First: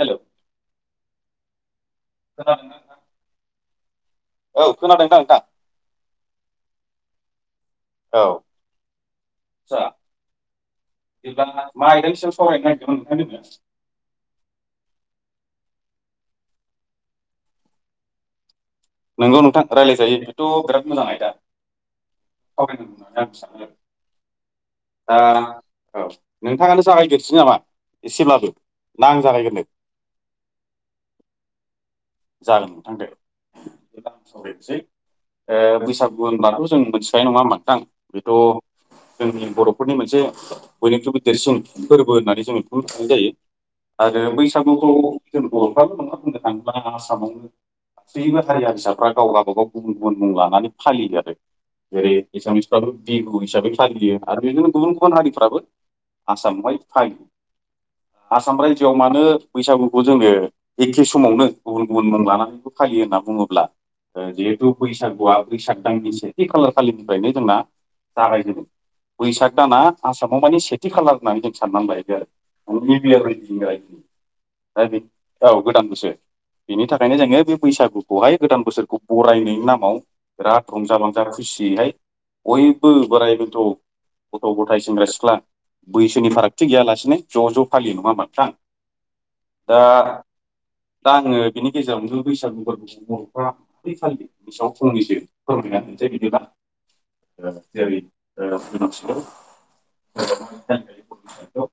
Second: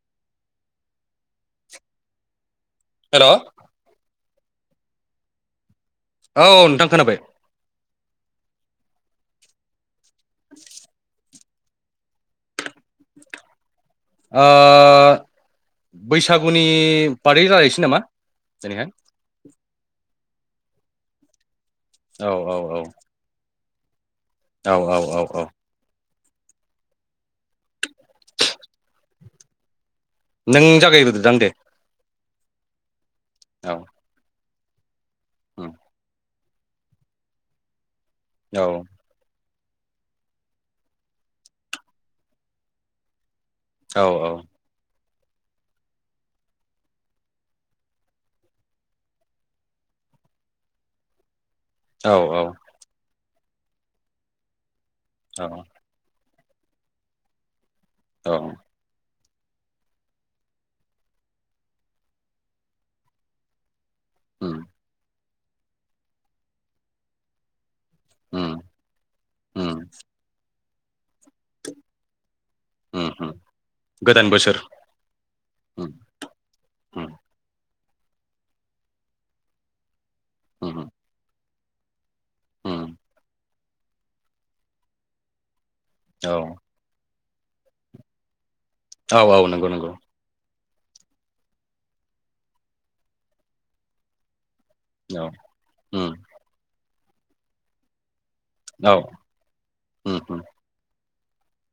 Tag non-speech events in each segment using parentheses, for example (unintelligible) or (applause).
हेल' खोनादोंना नोंथां हेल' औ औ खोनादोंदां नोंथां औ नोंथां खोनाबाय औ आदसा (inaudible) (unintelligible) मा आयदसो सावरायनो नागिरदोंमोन ओंखाय नोङो ओ बैसागुनि बारै रायलायसै नामा दिनैहाय नोंगौ नोंथां रायलायजायो बेथ' बिराद मोजां आयदा औ औ (unintelligible) औ औ दा औ औ औ नोंथाङानो जागायग्रो सै नामा एसेब्लाबो ना आं जागायग्रोनो नों जागायग्रोदोदां दे जागोन नोंथां दे औ जागायनोसै उम ओ बैसागु होनब्लाथ' जों मिथिखायो नङा होमबा नोंथां बेथ' औ जोंनि बर' फोरनि मोनसे बयनिख्रुइबो देरसिन फोरबो होननानै जों बेखौनो साननाय जायो औ आरो बैसागुखौ जों बर'फ्राल नङा बुंनो थाङो ब्ला आसामावनो गासैबो हारि हारिसाफ्रा गाव गाबागाव गुबुन गुबुन मुं लानानै फालियो आरो औ जेरै एसामिसफ्राबो बिहु हिसाबै फालियो आरो बेजोंनो गुबुन गुबुन औ हारिफ्राबो आसामावहाय फालियो औ आसाम रायजोआव मानो बैसागुखौ जोङो एखे समावनो गुबुन गुबुन मुं लानानैबो फालियो होनना बुङोब्ला ओ उम जिहेथु बैसागुआ बैसाग दाननिसो सेथि खालार खालिनिफ्रायनो जोंना उम जागायजोदों बैसाग उम दाना आसामाव माने सेथि खालार होननानै जों साननानै लायो आरो उम उम गोदान बोसोर (unintelligible) औ गोदान उम बोसोर बेनि उम थाखायनो जोङो बे बैसागुखौहाय गोदान बोसोरखौ बरायनायनि नामाव बिराद उम रंजा बांजा खुसि यैहाय उम बयबो बोराइ बेन्थ' गथ' गथाय सेंग्रा सिख्ला बैसोनि औ फारागथि गैयालासिनो ज' ज' फालियो नङा होमबा नोंथां औ औ नंगौ दा नंगौ दा आङो बिनि गेजेरावनो बैसागु फोरबोखौ बर'फ्रा माब्रै फालियो बिनि सायाव फंनैसो औ फोरमायना होनोसै उम बिदिब्ला ओ जेरै औ उम (unintelligible) दा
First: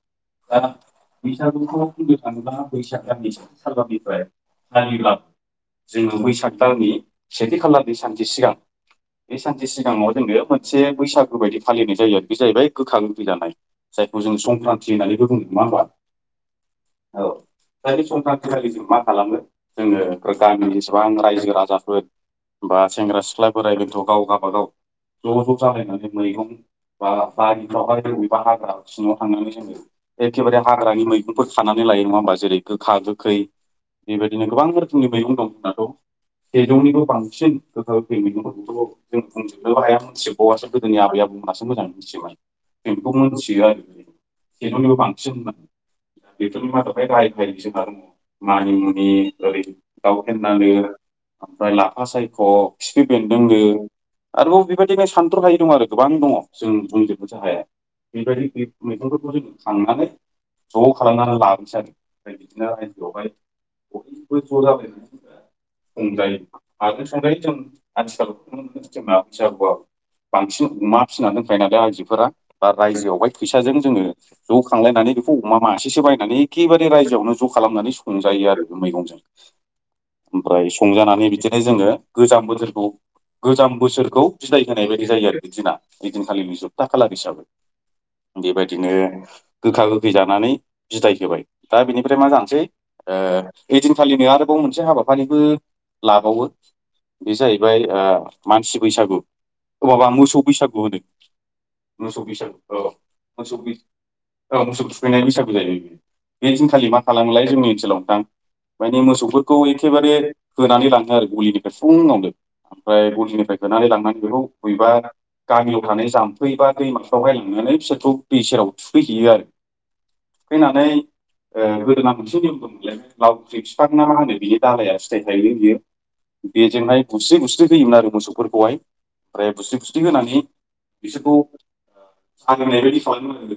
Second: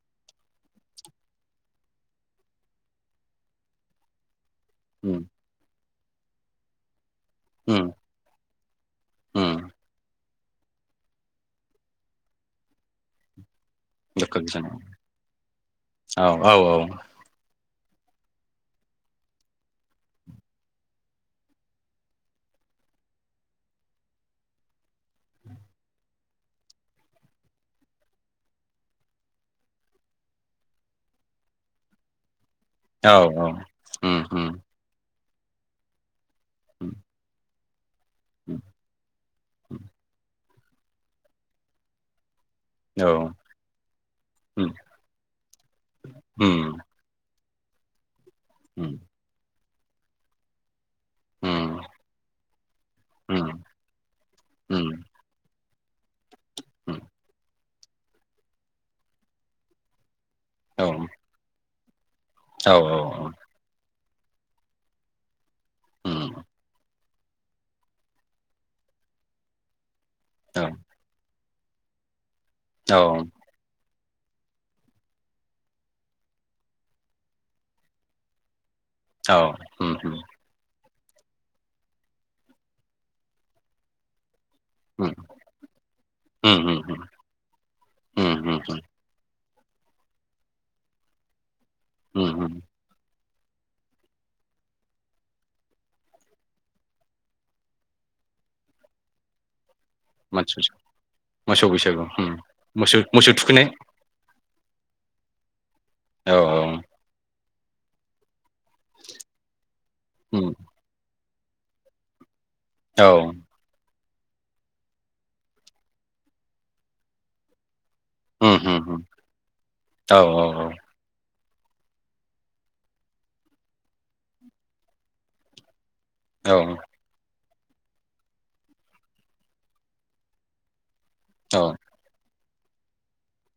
बैसागुखौ बुंनो थाङोब्ला बैसाग दाननि (unintelligible) जायोब्ला उम जोङो बैसाग दाननि सेथि उम खालारनि सानसे सिगां बे उम सानसे सिगाङाव जोङो मोनसे बैसागु बायदि फालिनाय जायो आरो बे जाहैबाय गोखा गोखै जानाय जायखौ जों गोखा गोखै जानाय संक्रान्ति होननानैबो बुङो नङा होमबब्ला औ औ औ बै संक्रानथि खालि जों मा खालामो जोङो गामिनि एसेबां रायजो राजाफोर बा सेंग्रा सिख्ला बोराय बेनथ' गाव गाववाबागाव ज' ज' जालायनानै मैगं बा बारिफ्रावहाय बबेबा हाग्रा सिङाव थांनानै जोङो एखेबारे हाग्रानि मैगंफोर खानानै लायो नङा होमबा जेरै गोखा औ गोखै उम बेबायदिनो उम गोबां रोखोमनि मैगं दं दाथ' उम सेजौनिबो बांसिन गोखा गोखै मैगंफोरखौथ' जों बुंजोबनोबो हायाम मोनथि बावआसो गोदोनि आबैआबौमोनहासो मोजाङ मिथियोमोन औ बेखौ मोनथियो आरो जों उम सेजौनिबो बांसिन होननानै बेफोरनि उम मादाव बै गाहाय (unintelligible) मानि उम मुनि ओरै दाउ फेन्दानो ओमफ्राय उम लाफा सायख' खिफि उम बेन्दोंनो आरोबाव उम बेबायदिनो सानथ्र' हायै दं आरो गोबां दङ जों उम बुंंजोबनोसो हाया बेबायदि बे मैगंफोरखौ जों खांनानै औ ज' खालामनानै लाबोनोसै आरो ओमफ्राय बिदिनो औ औ हायजोआवहाय बयबो ज' जालाय उम संजायो आरो नाथाय जों आथिखालाव (unintelligible) औ बांसिन अमा फिनानै खायो नालाय आइजोफोरा बा औ रायजोआवहाय फैसाजों जोङो ज' खांलायनानै बेखौ अमा मासेसो बायनानै एखेबारे रायजोआवनो ज' खालामनानै संजायो आरो मैगंजोन औ उम उम ओमफ्राय संजानानै बिदिनो जोङो गोजाम बोसोरखौ गोजाम बोसोरखौ सिदाय होनाय बायदि जायो आरो बिदिना उम ओइदिनखालिनि जोबथा उम खालार हिसाबै उम उम बेबायदिनो गोखा गोखै जानानै बिदाय होबाय दा बिनिफ्राय मा उम उम जानोसै ओ ओइदिनखालिनो आरोबाव मोनसे हाबाफारिबो लाबावो बे जाहैबाय ओ मानसि बैसागु अबाबा मोसौ बैसागु होदों मोसौ बैसागु मोसौ उम बैसागु मोसौ थुखैनाय मोसौ मोसौ थुखैनाय बैसागु जायो बेयो औ बे औ दिनखालि मा खालामोलाय जोंनि ओनसोलाव नोंथां माने मोसौफोरखौ एखेबारे उम होनानै लाङो आरो गलिनिफ्राय फुङावनो औ ओमफ्राय गलिनिफ्राय होनानै लांनानै बेखौ बबेबा गामियाव थानाय जाम्फै बा दैमाफ्रायावहाय लांनानै बिसोर बेखौ उम दैसेेराव उम उम थुखैहैयो आरो औ थुखैनानै गोदोना मोनसे नियम लावख्रि बिफां ना मा होनो बिनि दालाया फिथाइ थायो बियो औ बेजोंहनाय बुस्रि‌ बुस्रि होयोमोन आरो मोसौफोरखौहाय ओमफ्राय बुस्रि बुस्रि होनानै बिसोरखौ औ आं होननायबायायदि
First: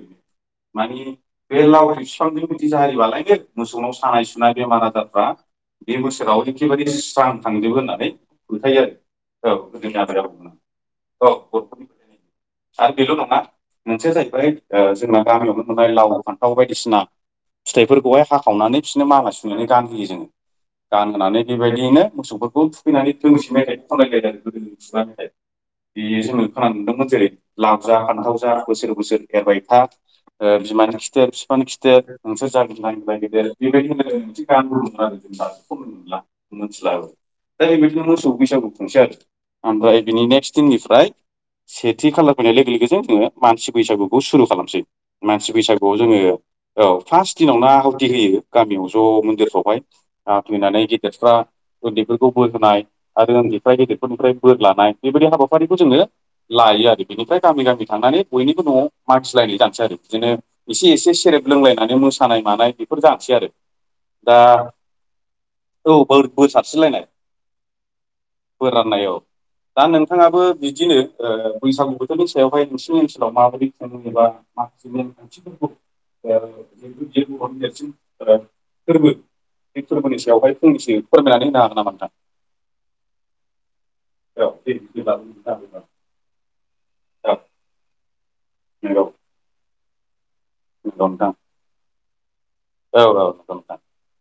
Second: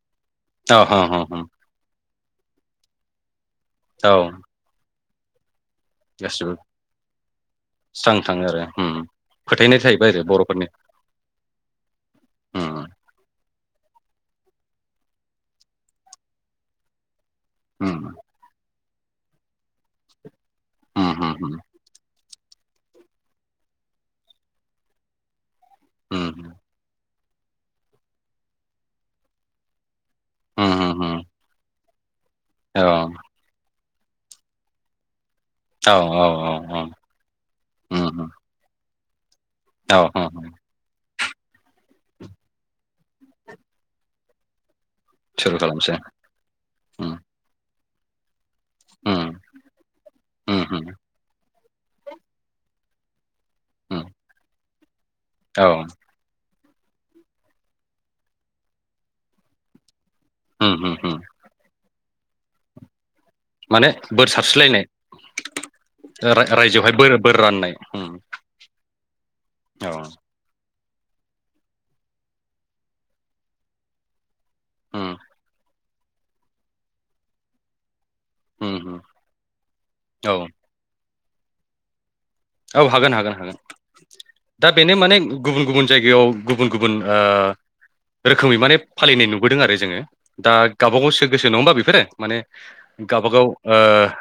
(unintelligible) हो मानिे हो हो बे (unintelligible) बिफांनि बिदि जारिबालाय बेे मोसौनाव औ सानाय सुनाय बेमार आजारफ्रा बे बोसोराव गासिबो एखेबारे स्रां थांजोबबो होननानै स्रां थाङो आरो फोथायो उम आरो औ फोथायनाय गोदोनि थाहैबाय आरो आदायाव बर'फोरनि औ बर'फोरनि उम आरो बेल' नङा मोनसेया जाहैबाय जोंना गामियावनो मोनबाय लाव फान्थाव बायदिसिना उम फिथाइफोरखौहाय हाखावनानै बिसोरनो माला सुनानै गानहोयो जोङो उम उम गानहोनानै उम बेबायदियैनो मोसौफोरखौ खौ थुखैनानै दोंसेै मेथाइ खनलायलायदों आरो गोदो खुगा मेथाइ बे उम जोङो खोनानो मोनदोंमोन जेरै लाव जा फान्थाव जा बोसोर बोसोर एरबाय था उम बिमानि उम उम खिथेर बिफानो खिथेर नोंसोर औ जागोन जांगिला गेदेर बेबायदि होनलायनाय मोनसे गान दंमोन आरो औ औ औ (unintelligible) औ मिथिला दा नै बेबायदिनो उम उम मोसौ बैसागु खुंसै आरो ओमफ्राय औ बिनि औ नेक्स्ट दिननिफ्राय सेथि खालार फैनाय लोगो लोगोजों जोङो मानसि बैसागुखौ सुरु खालामसै मानसि सुरु खालामसै बैसागुआव जोङो औ उम फार्स्ट दिनावनो आहुथि होयो गामियाव ज' उम मन्दिरफ्रावहाय उम फैनानै उम गेदेरफ्रा उन्दैफोरखौ बोर होनाय आरो उन्दैफ्रा उम गेदेरफोरनिफ्राय बोर लानाय बेबायदि औ हाबाफारिखौ जोङो लायो आरो बेनिफ्राय गामि गामि थांनानै बयनिबो न'आव मागिलायनो जानोसै आरो बिदिनो उम एसे उम एसे उम सेरेब लोंलायनानै मोसानाय मानाय बेफोर जा माने बोर सारस्रिलायनाय औ बोर बोर रा- रायजोआवहाय सारस्रिलायनाय बोर बोर राननाय उम बोर राननाय औ दा औ नोंथाङाबो बिदिनो ओ बैसागु बोथोरनि सायावहाय नोंसिनि ओनसोलाव माबायदि खुङोबा माखासे नेम उम खान्थिफोरखौ जिथु (unintelligible) उम उम फोरबो बे फोरबोनि औ सायावहाय फंनैसो फोरमायनानै होनो हागोन नामा नोंथां औ हागोन हागोन हागोन औ दा दे बेनो बिदिब्ला माने नोंथां गुबुन गुबुन औ जायगायाव गुबुन गुबुन ओ रोखोमै माने नंगौ फालिनाय नुबोदों आरो जोङो दा गावबा नंगौ गावसो नोंथां गोसो नङा होमबा बेफोरो माने औ औ नंगौ गावबागाव नोंथां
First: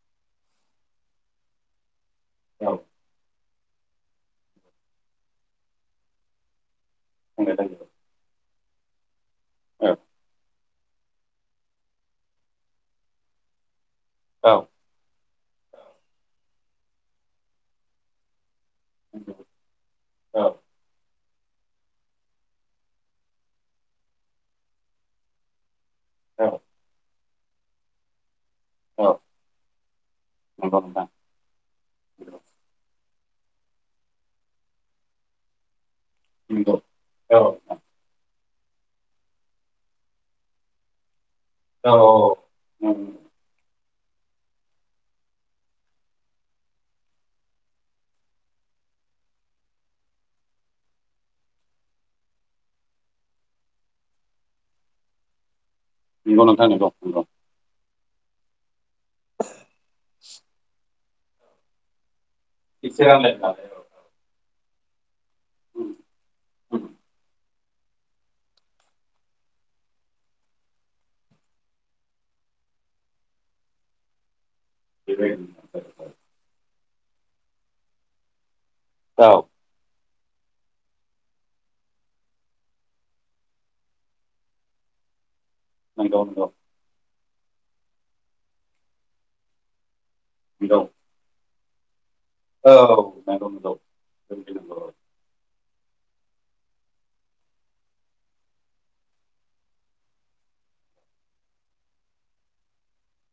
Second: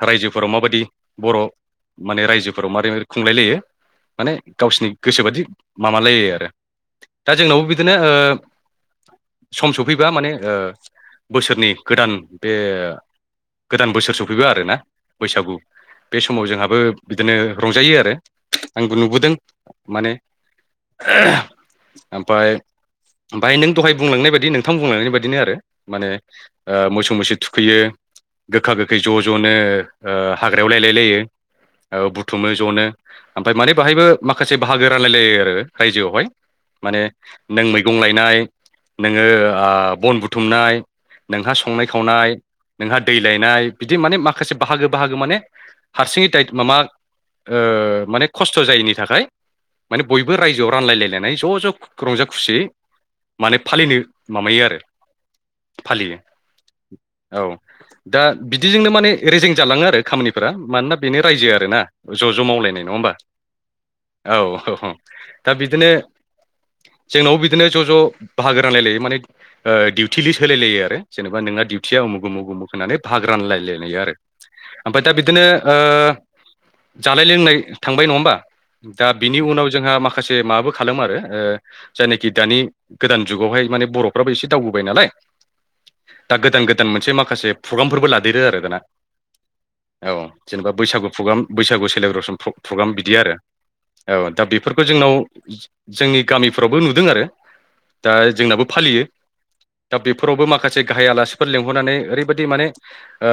रायजो फोराव माबायदि बर' माने रायजोफोराव औ मारै माने गावसिनि गोसोबादि माबालायो आरो दा नंगौ जोंनावबो नंगौ बिदिनो ओ सम सफैबा औ माने बोसोरनि गोदान बे गोदान बोसोर सफैबाय औ आरोना बैसागु बे समाव जोंहाबो बिदिनो रंजायो आरो आंबो नंगौ नुबोदों माने नोंथां नंगौ औ ओमफाय ओमफाय नों दहाय बुंलांनाय बायदि नोंथां बुंलांनाय बायदिनो आरो माने ओ मोसौ मैसो थुखैयो। गोखा गोखै ज' ज'नो ओ हाग्रायाव लायलायलायो ओ बुथुमो जनो। ओमफाय माने बाहायबो माखासे बाहागो रानलायलायो आरो। रायजोआवहाय माने नों मैगं लायनाय नोङो आ बन बुथुमनाय नोंहा संनाय खावनाय, नोंहा दै लायनाय बिदि माने माखासे बाहागो बाहागो माने हारसिङै दाइ मामा ओ माने खस्थ' जायैनि थाखाय माने बयबो रायजोआव रानलायलायनानै ज' ज' रंजा खुसियै माने फालिनो माबायो आरो फालियो नंगौ नोंथां नंगौ नंगौ। औ दा बिदिजोंनो माने रेजें जालाङो आरो खामानिफोरा मानोना बेनो रायजो आरो ना ज' ज' माव (inaudible) अह ह दा बिदिनो औ जोंनावबो बि दिनो ज' ज' बाहागो रायलायलायो माने ओ दिउथि लिस होलाय लायो आरो जेनेबा नोंना दिउथिया उमुग उमुग उमुग होननानै भाग रानलाय लेनायो आरो। ओमफ्राय दा बिदिनो ओ बेबायदिनो जानाय लोंनाय थांबाय । नङा होमबा? दा औ बिनि उनाव जोंहा मा खासे माबो खालामो आरो ओ जायनाखि दानि गोदान जुगावहाय माने बर'फ्राबो एसे दावबोबाय नालाय। नंगौ दा नंगौ गोदान गोदान मोनसे माखासे प्रग्रामफोरबो लादेरो आरो दाना। औ जेनेबा नंगौ बैसागु प्रग्राम बैसागु सेलेब्रेसन फु पुगाम औ बिदि आरो नंगौ नंगौ औ दा सोमजिनांगौ बेफोरखौ जोंनाव जोंनि गामिफ्रावबो नुदों आरो दा जोंनाबो फालियो। दा बेफोरावबो माखासे गाहाय आलासिफोर लिंहरनानै ओरैबायदि माने ओ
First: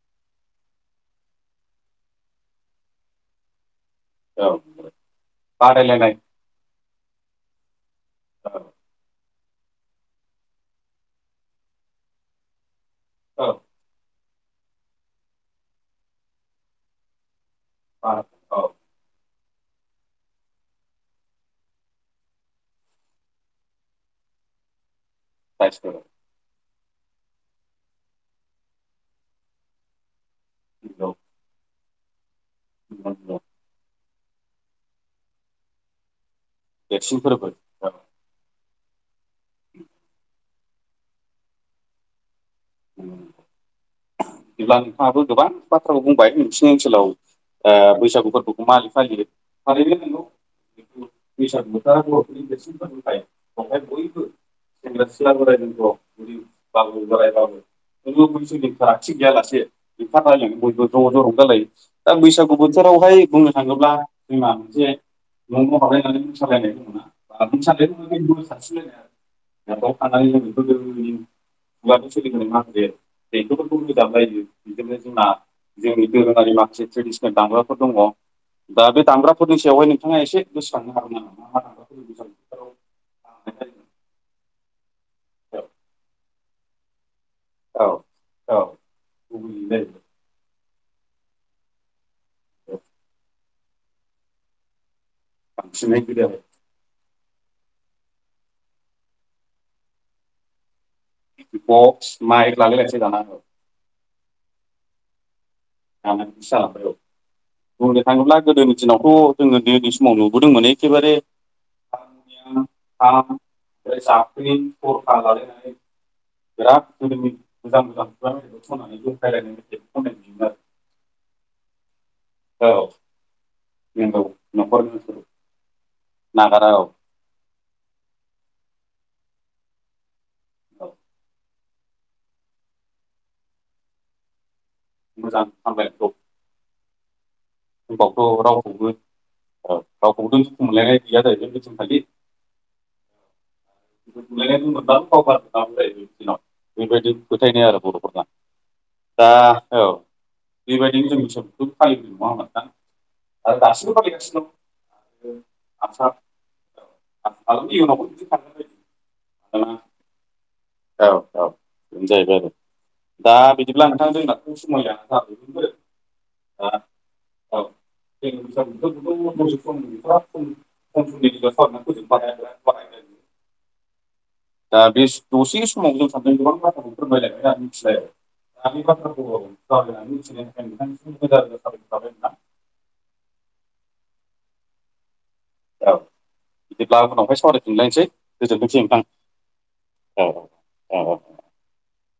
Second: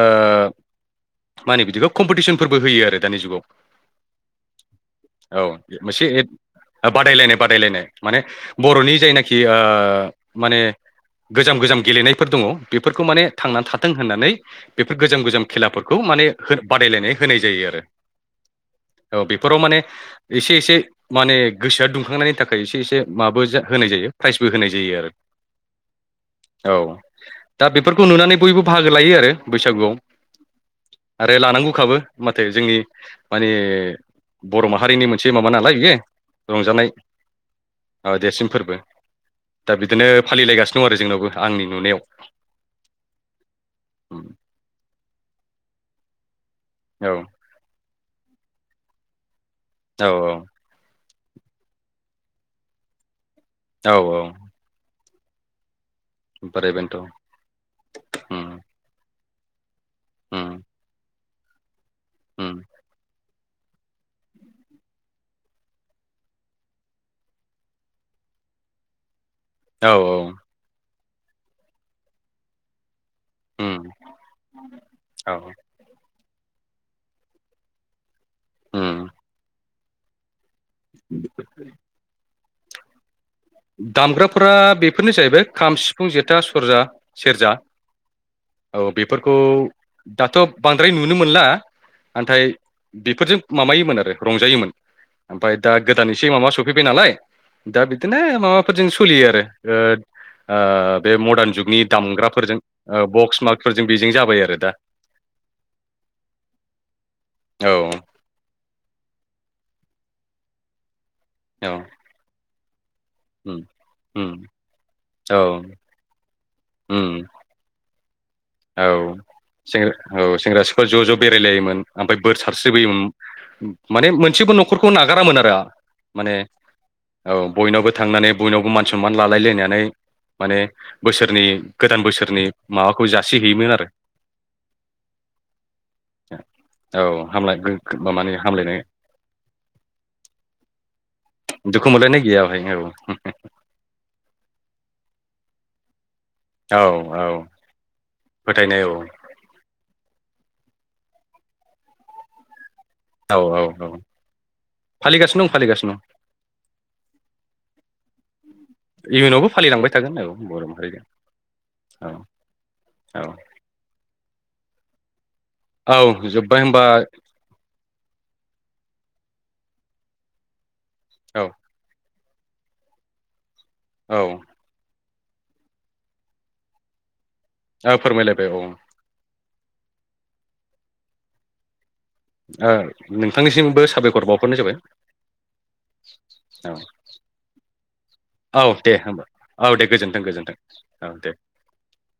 मा होनो बिदिखौ कम्पिटिसनफोरबो होयो आरो दानि जुगाव। औ नंगौ औ मोनसे बादायलायनाय एद ओ बादायलायनाय बादायलायनाय। माने औ बर'नि जायनाखि ओ माने गोजाम गोजाम गेलेनायफोर दङ बेफोरखौ माने औ थांनानै थाथों होननानै बेफोर गोजाम गोजाम खेलाफोरखौ माने हो बादायलायनाय होनाय जायो आरो। आ औ। ओ बेफोराव माने एसे एसे माने गोसोआ दुंखांनायनि थाखाय एसे एसे माबो होनाय जायो। प्राइजबो होनाय जायो आरो। (unintelligible) औ दा बेफोरखौ नुनानै बयबो बाहागो लायो आरो बैसागुआव। नंगौ आरो लानांगौखाबो माथो जोंनि नंगौ नंगौ मा ने बर' माहारिनि मोनसे माबा नालाय बियो। रंजानाय देरसिन फोरबो औ नंगौ देरसिन ओ फोरबो। दा बिदिनो फालिलायगासिनो दं आरो जोंनावबो आंनि नुनायाव। बिदिब्ला नोंथाङाबो गोबां बाथ्राखौ बुंबाय। सिनि ओनसोलाव औ ओ बैसागु फोरबोखौ मालै फालियो? औ औ। बैसाग बोथोरा बर'फोरनि देरसिनफोरखाय बावहाय औ बयबो सेंग्रा सिख्ला बोराय बेनथ बुरि औ बोराय बेन्थ' बाबो बोराय बाबो खुनु उम बैसोनि फोरागथि गैयालासे ओंखार उम लायो बयबो ज' जर' जालायो दा उम बैसागु बोथोरावहाय बुंनो थाङोब्ला जोंना मोनसे न'आव हाबलायनानै मोसालायनाय दङना (inaudible) नावाव औ थानानै (inaudible) देंखो फोरखौ उम रोजाब लायो। बिदिनो जोंना औ जोंनि दोरोङारि माखासे ट्रेडिसनेल दामग्राफोर दङ उम दा बे दामग्राफोरनि सायावहाय नोंथाङा एसे गोसोखांनो हागोन नामा (inaudible) दामग्राफोरा बेफोरनो जाहैबाय खाम सिफुं जेथा सरजा सेरजा औ औ बेफोरखौ लुबैयो जाहैबाय दाथ' बांद्राय नुनो मोनला नाथाय बेफोरजों माबायोमोन आरो रंजायोमोन ओमफ्राय दा बांसिनै गोदानै एसे गोदो माबा सफैबाय नालाय दा बिदिनो माबाफोरजों सोलियो आरो बे मदार्न जुगनि बक्स दामग्राफोरजों माइक लालायलायसो दाना बक्स मार्कफोरजों बेजों जाबाय आरो दा जानानै बिदि जालांबाय औ औ बुंनो थाङोब्ला गोदोनि दिनावथ' जोङो दै व नुबोदों माने एखेबारे औ (unintelligible) उम उम औ बिराद उम मोजां मोजां खुगा मेथाइखौ औ खननानै औ जंखायलायनाय मेथाइखौ खननाय नुयोमोन सेंग्रा सिख्ला ज' ज' बेरायलायोमोन ओमफ्राय बोर आरो औ सारस्रिबोयोमोन माने नंगौ मोनसेबो न'खरखौ न'खरनि नागारामोन आरो माने नागारा औ औ बयनावबो थांनानै बयनावबो मान सनमान लालायलायनानै माने औ बोसोरनि गोदान बोसोरनि माबाखौ जासिहैयोमोन आरो मोजां हामबाय औ औ हामलाय माने हबावथ' हामलायनाय रावखौबो औ गावखौबोथ दुखु मोनलायनाय गैया जाहैदों दुखु हैदिनखालि (inaudible) मोनलायनाय गैया बेहाय औ (unintelligible) औ बेबायदि औ फोथायनाय आरो बर'फोरना फोथायनाय औ दा औ बेबायदिनो जों सबखौ फालिनाय नङामोन नोंथां औ आरो दासिम औ फालिगासिनो दं फालिगासिनो दं फालिगासिनो आतसा दं इयुनावबो (unintelligible) फालिलांबाय थागोन औ बर' माहारिजों औ औ बेनो औ जाहैबाय आरो दा औ बिदिब्ला नोंथां जों दाथ' समा मिलायलिया नोंथां औ जोबबाय होनबा औ जों बैसागुखौ खम समनि गेजेराव औ सावरायनानै फोजोबनो हाया औ दा बे दसे समाव जों सानैदों गोबां बाथ्राखौ फोरमायलायबाय आरो मिथिबाय ओ फोरमायलायबाय औ दानि बाथ्राफोरखौ (unintelligible) नोंथांनिसिमबो साबायखर बावहरनाय जाबाय औ बिदिब्ला उनावहाय सावरायफिनलायनोसै औ औ गोजोनथोंसै दे नोंथां होमबा दे गोजोन्थों औ गोजोन्थों औ औ औ (inaudible)